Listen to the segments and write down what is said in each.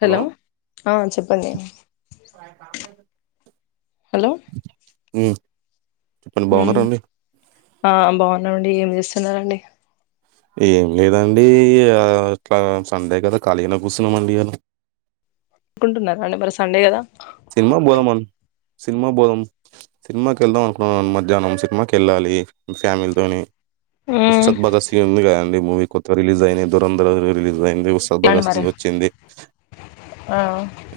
Hello ఆ చెప్పండి hello! మ్మ్, చెప్పండి. మ్మ్ బాగున్నారండి ఆ బాగున్నా అండి, ఏం చేస్తున్నారండి ఏం లేదండి, అట్లా సండే గదా, ఖాళీగానే కూర్చున్నాంమండి ఈయల. [inaudible] కుంటున్నారండి, మరి సండే గదా. సినీమా బోదం సినిమాకి వెళ్దాం అనుకున్నాను. మధ్యాహ్నం సినిమా కెళ్లాలి మా ఫ్యామిలీతోని. మ్మ్ ఉస్తాద్ భగత్ సింగ్ ఉంది కదండీ, మూవీ కొత్త రిలీజ్ అయినే ధురంధర్ రిలీజ్. ఎండి, ఉస్తాద్ అండి భగత్ మరి సింగ్ వచ్చింది? ఆ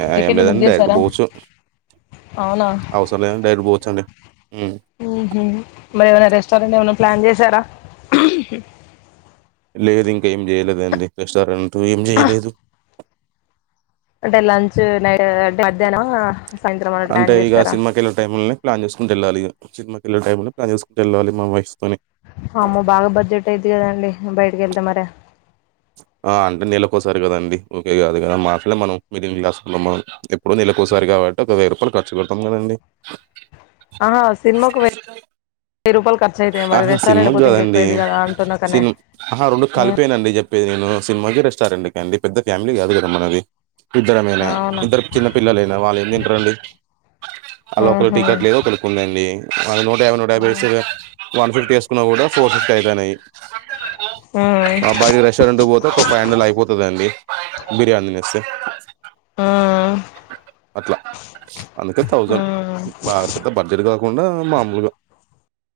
ఏహే టికెట్లు బుక్ ఏమీలేదండి, డైరెక్ట్ చేసారా బోచ్ అవసరం లేదండీ, డైరెక్ట్ పోవచ్చానండి. ఊం హ్మ్ మరేఏమన్నా? రెస్టారెంట్ ఏమన్నా ప్లాన్. పని చేసారా? హుమ్ మ్. లేదు, ఇంకేం జేయలేదండి. రెస్టారెంట్ ఏం జేయలేదు. అంటే లంచ్ నైట్ అంటే మధ్యాహ్నమా? అంటే ఇగా సినిమాకేళ్లే టైముల్నె. ప్లాన్ చేసుకుంట ఎళ్లాలి. సినిమా కెళ్ళే టైమ్ లో, ప్లాన్ చేసుకుంట ఎళ్లాలి మా వైఫ్ తోని అమ్మో, బాగా బడ్జెట్ అయ్యింది కదండీ. బయటకి వెళ్తే మరే [inaudible] ఆ అంటే నెల కోసారి కదండి. ఉకే కాదు గదా అసలే మనం మిడియం క్లాస్ మనం ఎప్పుడో నెలకోసారి ఇగా బట్టఒక వెయ్యి రూపాయలు ఖర్చు పెడతాం కదండీ. ఆహా, సినిమాకు వె ఆహా సినిమాకు కాదండి, అయిద్ది కదా అంటున్నా కనే సినమ్ ఆహా రెండు మ్మ్ కలిపేనండి చెప్పేది నేను. మ్ సినిమాకి, రెస్టారెంట్‌కి ఏమండీ, పెద్ద ఫ్యామిలీ కాదు గదా మనది. ఇద్దరమేనాయే. అవునా ఇద్దరు చిన్న పిల్లలయినా వాళ్లు ఏమి తింటారండి? ఆల్లా మ్మ్ ఒకలికి హ్మ్ టికెట్ లేదు, ఒకలకి ఉందండి. అది నూట యాభై నూట యాభై ఎసిరుగా వన్ ఫిఫ్టీ వేసుకున్నా గూడా ఫోర్ ఫిఫ్టీ అయితున్నాయి మ్మ్ ఆ బయటికి రెస్టారెంట్ పోతే ఒక ఫైవ్ హండ్రెడ్ లో అయిపోతుదండి. బిర్యానీ తినెస్తే మ్మ్ అట్లా అందుకే థౌజండ్ ఉమ్ బాగా పెద్ద బడ్జెట్ కాదు. ఉన్నామ్ మామూలుగా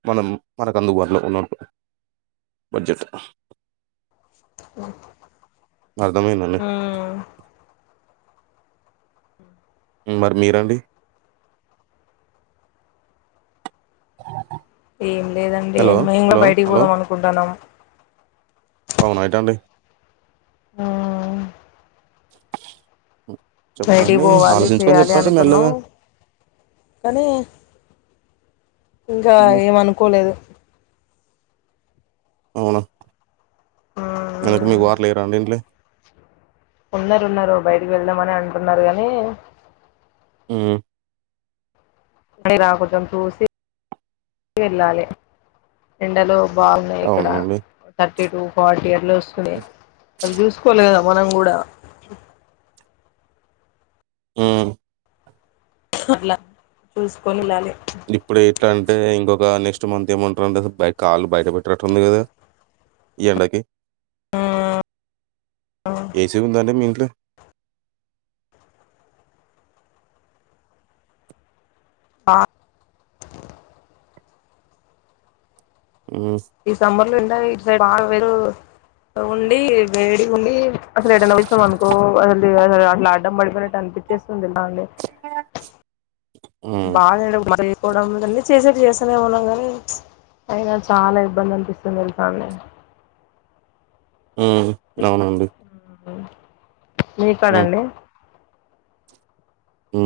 మనం మన కందుబాటలో ఉన్నప్పుడు బడ్జెట్ మ్ అర్థమైందండి ఉమ్మ్ మరి మీరండి ఏం లేదండి, హలో మేమ్ గూడ హలో బయటికి పోదాం అనుకుంటన్నాము. అవునా ఎటండి మ్ మ్ బయటికి చెప్పండి, పోవాలి ఆలోచించుకొని చేయాలి చెప్పండి అనుకున్నాం మెల్లగా ఇంగా హ్మ్. ఏమనుకోలేదు. అవునా మీకు మీ వారు లేరా అండి ఇంట్లో ఉన్నారు, ఉన్నారు. బయటికి వెళ్దామనే అంటున్నారు గానీ ఉమ్ మనీ రా, కొంచెం చూసి వెళ్లాలి ఎండల్లో బాగున్నాయి. ఇక్కడ అవునండి థర్టీ టూ, ఫార్టీ అట్లా వస్తున్నాయి. అది చూసుకోలేద మనం గూడా ఉమ్ అట్ల చూసుకొని వెళ్లాలి. ఇప్పుడు ఇట్లా అంటే, ఇంకొక నెక్స్ట్ మంత్ ఏమంటారంటే, అసలు బై కాళ్లు బయట బెట్టరాట్టుంది కదా. ఈ ఎండకి, ఏసీ ఉందా అండి మీ ఇంట్ల ఆ ఉమ్, ఈ సమ్బర్ లో ఉండది ఇటుసైడ్ [unintelligible] ఉండి వేడిగా ఉండి అసలు ఎటైనావిచమ్ అనుకో అసలు అస అట్లా ఆడ్డం పడిపోయినట్టు అన్ పిచ్చేస్తు ఉంది లా లే అ బాగానేడు చేయకోవడం ఇన్నీ చేసేట్ చేస్తానేమన్నాం కాగానీ అయినా చాలా ఇబ్బంది అనిపిస్తుంది తెలుసా నే ఉ అవునండి మ్ మీ ఉమ్, కాడండి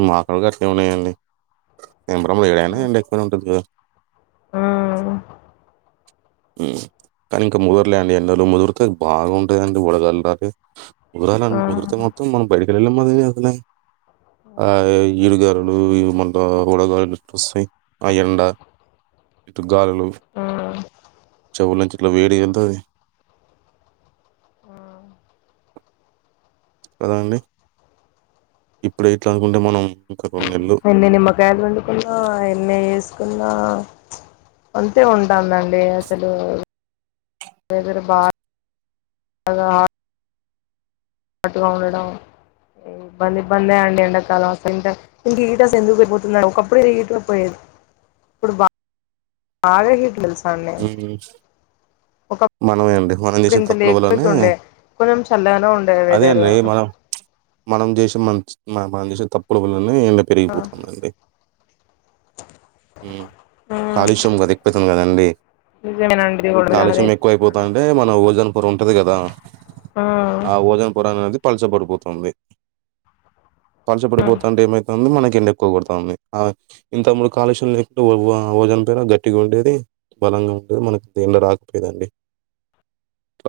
మా కూడా గాట్నే ఉన్నాయండి మీ బ్రమ ఏడైనా ఉమ్ అండి ఎక్కువ ఉంటుంది ఉమ్ మ్ కానీ ఇంకా ముదరలే అండి ఎన్నలు ముదురితే బాగా ఉంటదండి వడగలి లాగే ముదరాల ముదిరితే మొత్తం మనం బయటకి ఎల్లలేం అది గాకనే ఆ ఈడుగాలులు మంట ఉడగాలులు ఎకువొస్తాయి ఆ ఎండ గాలులు ఉమ్ చెవుల్నించి ఇట్ల వేడిగెల్తాయ్ కద అండి ఇప్పుడు ఇట్లా అనుకుంటే మనం ఇంకా నెలలు వంద నిమ్మకాయలు పిండుకున్న ఎన్ని చేస్ కున్నా అంతే ఉంటుందండి అసలు ఏదరు బా గా పట్టుగా ఉండడం ఇబ్బంది ఇబ్బంది అండి ఎండ కాలం అసుంటే ఇంత హీటర్స్ ఎందుకు పోతున్నాయి ఒకప్పుడు హీటర్ పోయేది ఇప్పుడు బా బాగా హీట్ తెలుసు మ్ ఒకప్పుడు మనమే అండి మనం చేసిన తప్పుల వలనే కొంచం చల్లన ఉండదే వేదరు మనం చేసే మంచ్ మనం చేసే తప్పుల వల్లనే ఇంకా పెరిగిపోతుందండి మ్ కాలుష్యం క ఎక్పోతుంది కదండి నిజమేనండి కాలుష్యం ఇది ఎక్కువైపోతా ఉంటే మనం ఓజన్ పొర ఉంటది కదా ఆ ఓజన్ పొర అనేది పలస పడిపోతుంది పలస పడిపోతంటే ఏమైతంది మనకి గిన్నే ఎక్కో కోడతాంది ఇంత మూడు కాలుష్యం లేకుండా ఓ అ ఓజన్ పేర గట్టిగా ఉండేది బలంగా ఉండేది మనకు దేంల రాకపోయదండి అట్ల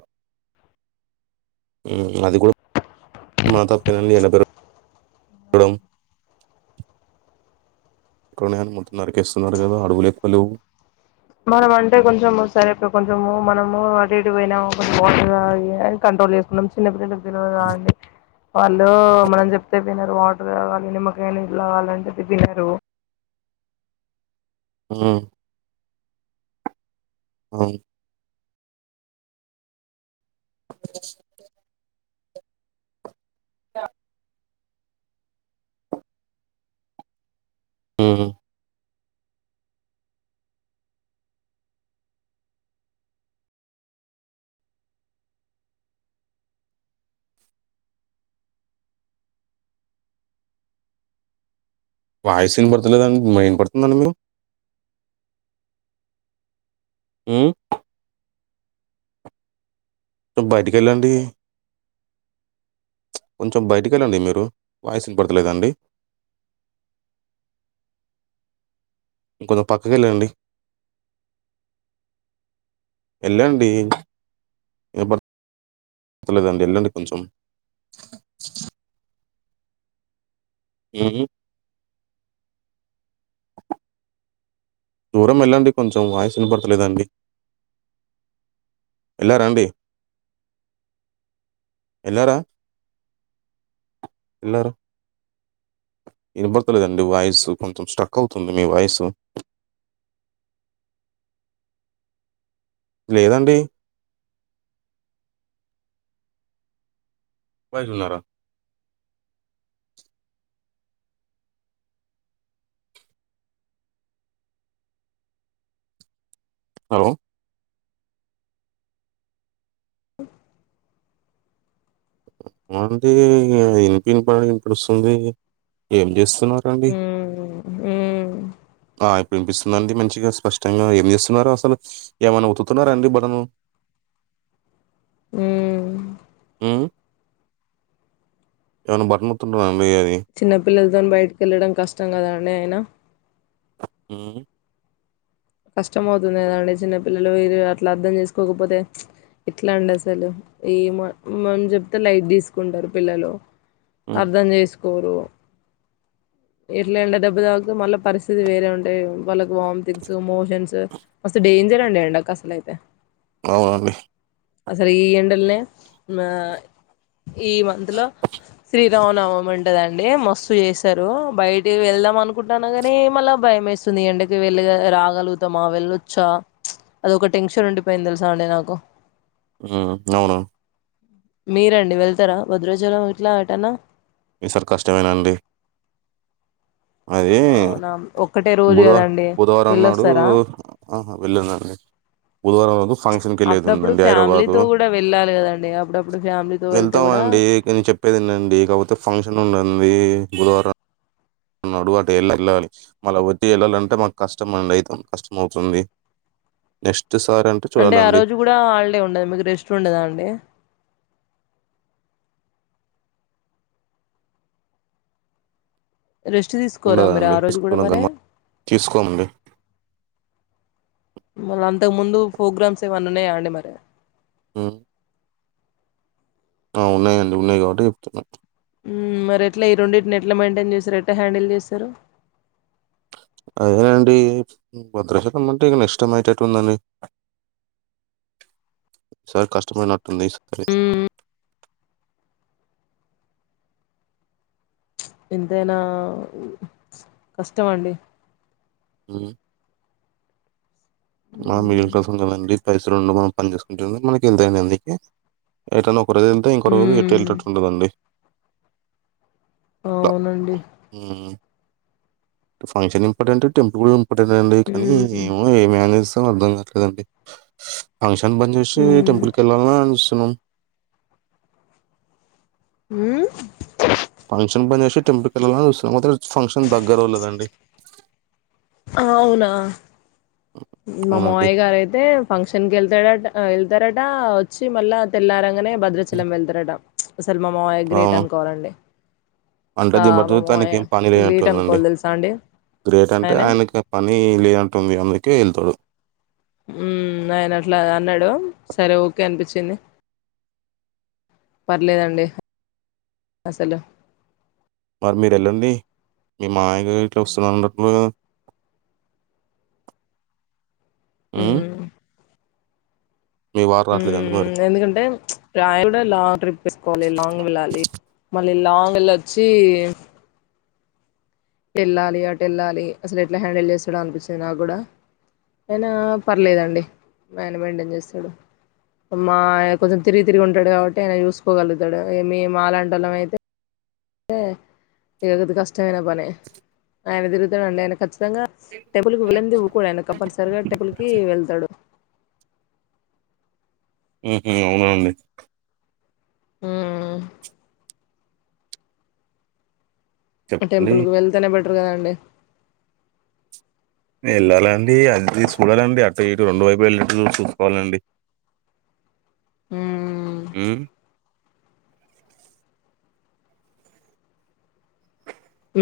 ఈ ఈ మధ్య కూ కుడం ఇక్కడ ఉన్నయన్ని మొత్తం నరికేస్తున్నారు కదా అడవులు ఎక్కువ లెవ్ మనం అంటే కొంచెం సరేప్పు కొంచెము మనము అడిడుపోయినాము కొంచెంట అని అ [unintelligible] చేసుకున్నాం చిన్న పిల్లలు తినరా అండీ వాళ్ళు మనం చెప్తే వినరు వాటర్ కావాలి నిమ్మకాయ నీళ్ళు కావాలంటే పెద్దినరు ఊ ఆవును యా ఊ వాయిసు ఇనబడతలేదండి నా ఇనపడుతుంద అండి మీరు ఊ బయటికి వెళ్ళండి కొంచెం బయటిక వెళ్ళండి మీరు వాయిస్ ఇనబడతలేదండి ఇంక కొంచం పక్కకెళ్ళండి ఎలండి ఇనబడ్ బడతాలేదండి వెళ్ళండి కొంచెం ఊ ఊ దూరం వెళ్ళండి కొంచెం వాయిస్ ఇనపడ్తలేదండి ఎల్లారా అండీ ఎల్లారా ఎల్లారు వినబడతలేదండి వాయిసు కొంచెం స్ట్రక్ అవుతుంది మీ వాయిసు లేదండి పైనున్నారా హలో ఉ అంటే ఇగ ఎందుకు ఇనపడి ఇనిపిస్తుంది ఏం చేస్తు తినిమాకు రండి ఉమ్ ఉమ్ ఆయ్ వినిపిస్తుందాండి మంచిగా స్పష్టంగా ఏం చేస్తున్నారు అసలు ఏమైనా ఉతుకుతున్నారా అండి బటను ఊ ఊ ఏమనా బట్టనుతుకుతున్నా అండీ అది తన్ బయటికి వెళ్ళడం కష్టం కదండి అయిన ఊ కష్టం అవుతుంది కదండి చిన్నపిల్లలు ఇది అట్లా అర్థం చేసుకోకపోతే ఎట్లా అండి అసలు ఈ మన మనం చెప్తే లైట్ తీసుకుంటారు పిల్లలు హ్మ్. అర్థం చేసుకోరు ఎట్ల ఎండ దెబ్బ తాకితే మళ్ళ పరిస్థితి వేరే ఉంటాయి వాళ్ళకి వామితింగ్స్ మోషన్స్ అసలు డేంజర్ అండి ఎండకు అసలు ఐతే అవునండి అసలు ఈ ఎండలనే, ఆ ఈ మంత్ లో శ్రీ శ్రీరామ నవమి ఉంటదండి మస్తు చేస్తారు బయటి వెళ్దాం అనుకుంటాన్నా కాని మళ్ళా భయమేస్తుంది ఎండకి వెళ్లి రాగలుగుతామా వెళ్ చ అది ఒక టెన్షన్ ఉండిపోయింది తెలుసా అండి నాకు ఉమ్ అవునవును మీరండి వెళ్తారా భద్రాచలం ఇట్లా ఎటన్నా ఈసారి కష్టమేనండి అవునా ఓ బుధవ బుధవారం నాడు ఆహా వెళ్ళినండి బుధవారం రోజు ఫంక్షన్ అప్పుడప్పుడు కెళ్ళేదుందండీ హైదరాబాదు ఫ్యామిలీతో కూడా వెళ్ళాలి కదండి అప్పుడప్పుడు ఫ్యామిలీతో వెళ్తే వెళ్తామ కూడా అండి కానీ చెప్పేదినండి కాకపోతే ఫంక్షన్ ఉందండీ బుధవారం నడువు అటు వెళ్ళి వెళ్ళాలి మళ్ళ వచ్చి వెళ్ళాలంటే మాకు కష్టం ఎండ కష్టం అవుతుంది నెక్స్ట్ సారి అంటే ఆ చూడాలండి రోజు కూడా హాలిడే ఉండదు మీకు రెస్ట్ ఉండదా అండి రెస్ట్ తీసుకోరా మీరు ఉండదాండి ఆ రోజు కూడా మరి [unintelligible] తీసుకోమండి మల్ల అంతకు ముందు ప్రోగ్రామ్స్ ఏవన్న ఉన్నాయా అండి మరి ఆ ఆ ఉన్నాయండి ఉన్నాయి కాబట్టి చెప్తున్న ఉమ్ మరి ఎట్లా ఈ రెండింటిని ఎట్లా మెయింటైన్ చేస్తారు ఎట్లా హ్యాండిల్ చేస్తారు అదేనండి భద్రాచలమంటే ఇక నెక్స్టైమ్ అయ్యేటట్టు ఉందండి ఈసారి కష్టమయినట్టుంది ఈ సారి ఎంతైనా కష్టం అండి ఉమ్ మా మిడిల్ క్లాస్ వున్నోళ్ళకి పైసలుండవు మనం పని చేసుకుంటే మనకి ఎంతైన ఎటైనా ఒక రోజు వెలితే ఇంకొ రోజు ఎటు ఉమ్ ఎళ్లేటట్టుండదండి అట్లా అవునండి ఉ ఫంక్షన్ ఇంపార్టెంట్ టెంపుల్ కూడా ఇంపార్టెంట్ అండి కానీ ఉమ్ ఏమో ఏం అర్ధం కావట్లేదండి ఫంక్షన్ బంద్ చేసి ఉమ్ టెంపుల్ కెళ్ళాల్నా సన్నా [unintelligible] హ ఫంక్షన్ బంద్ చేసి టెంపుల్ కెళ్ళాల్నా అని చూస్తున్నా అయితే మాత్రం ఫంక్షన్ దగ్గరోళ్లదండి అవునా మా అవునండి. మామయ గారయితే ఫంక్షన్కి వెళ్తాడట ఆ వెళ్తారట వచ్చి మళ్ళా తెల్లారంగానే భద్రాచలం వెళ్తారట అసలు మా మామయ్య గ్రేట్ అవును. అనుకోవాలండి అంటే ఆ [unintelligible] మా దింబడుతు మావయ్య ఏం పని గ్రేట్ లేనట్టుందండి అనుకోవాలి తెలుసా అండి గ్రేట్ అంటే అంటే ఆయన ఆయనకి పని లేనట్టుంది అందుకే వెళ్తాడు ఉ ఆయన అట్లా అన్నాడు సరే ఓకే అనిపించింది పర్లేదండి అసలు మరి మీరు ఎల్లండి మీ మామయ్య గారు ఇట్లా వస్తున్నారన్నపుడు ఉమ్ మ్మ్ [unintelligible] మరి? ఉమ్ ఎందుకంటే ఆయన కూడా లాంగ్ ట్రిప్ పెట్టుకోవాలి లాంగ్ వెళ్ళాలి మళ్ళీ లాంగ్ వెళ్లి వచ్చి వెళ్ళాలి అటు వెళ్ళాలి అసలు ఎట్లా హ్యాండిల్ చేస్తాడో అనిపిచ్చింది నాకు కూడా అయినా పర్లేదండి బాగనే మెయింటైన్ చేస్తాడు మా కొంచెం తిరిగి తిరిగి ఉంటాడు కాబట్టి ఆయన చూసుకోగలుతాడు ఏ మే మాలాంటోల్లం అయితే ఇకది కష్టమైన పని ఆయన తిరుగుతాడు ఆయన ఖచ్చితంగా అంగ టెంపుల్ కి వెళ్ళంది ఊరుకోడు ఆయన కంపల్సరిగా టెంపుల్ కి వెళ్తాడు ఉహ అవునా అండి అ చెప్పండి. టెంపుల్ కు వెళ్తేనే బెటర్ కదాండి. వెళ్ళాలండి, అదిది సూడాలండి అటు ఇటు రెండు వైపు వెళ్ళినట్ సుసుకోవాలండి. ఉమ్ ఉ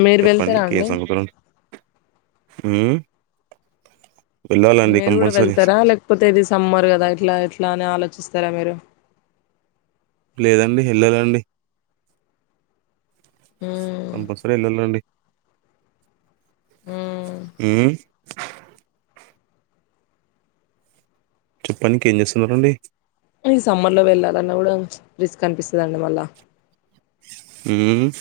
మీరు చెప్పండి వెళ్తారా కే అండి సంగతులు ఉ మీరు కూడా వెళ్తరా, లేకపోతే ఇది సమ్మరు కదా ఇట్లా ఎట్లా అని ఆలోచిస్ సర మీరు లేదండి ఎళ్ళాలండి. ఉమ్ కంపల్సరీ వెళ్ళాలండి. ఉమ్ ఉమ్ చెప్పనికి ఏం చేస్తునారండి ఈ సమ్మర్ లో వెళ్ళాలన్న కూడా, రిస్క్ అనిపిసదండి మళ్ళా. ఉమ్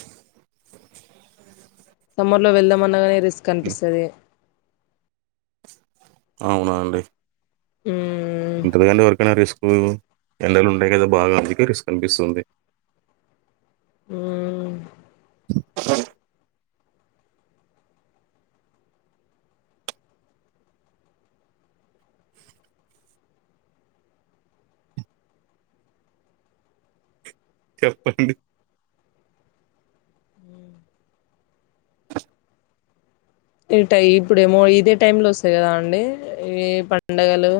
సమ్మర్ లో వెళ్దామన్నగాని రిస్క్ హ్మ్. అనిపిస్తది. అవునా అండి ఉమ్ ఇంక వేడంటే ఎవరికైనా రిస్క్ ఉ ఎండలు ఉంటయి కదా బాగా అందుకే రిస్క్ అనిపిస్తుంది. ఉమ్ [inaudible] చెప్పండి ఇట ఇప్పుడేమో ఇదే టైమ్ లో వస్తాయి కదా అండి ఈ పండగలు.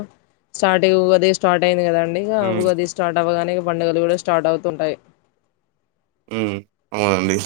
స్టార్ట్ ఉ అదే స్టార్ట్ అయ్యింది కదా అండి ఇగ హ్మ్ ఉగాది స్టార్ట్ అవ్వగానే, ఇగ పండుగలు కూడా స్టార్ట్ అవుతుంటాయి. ఉ అవునండి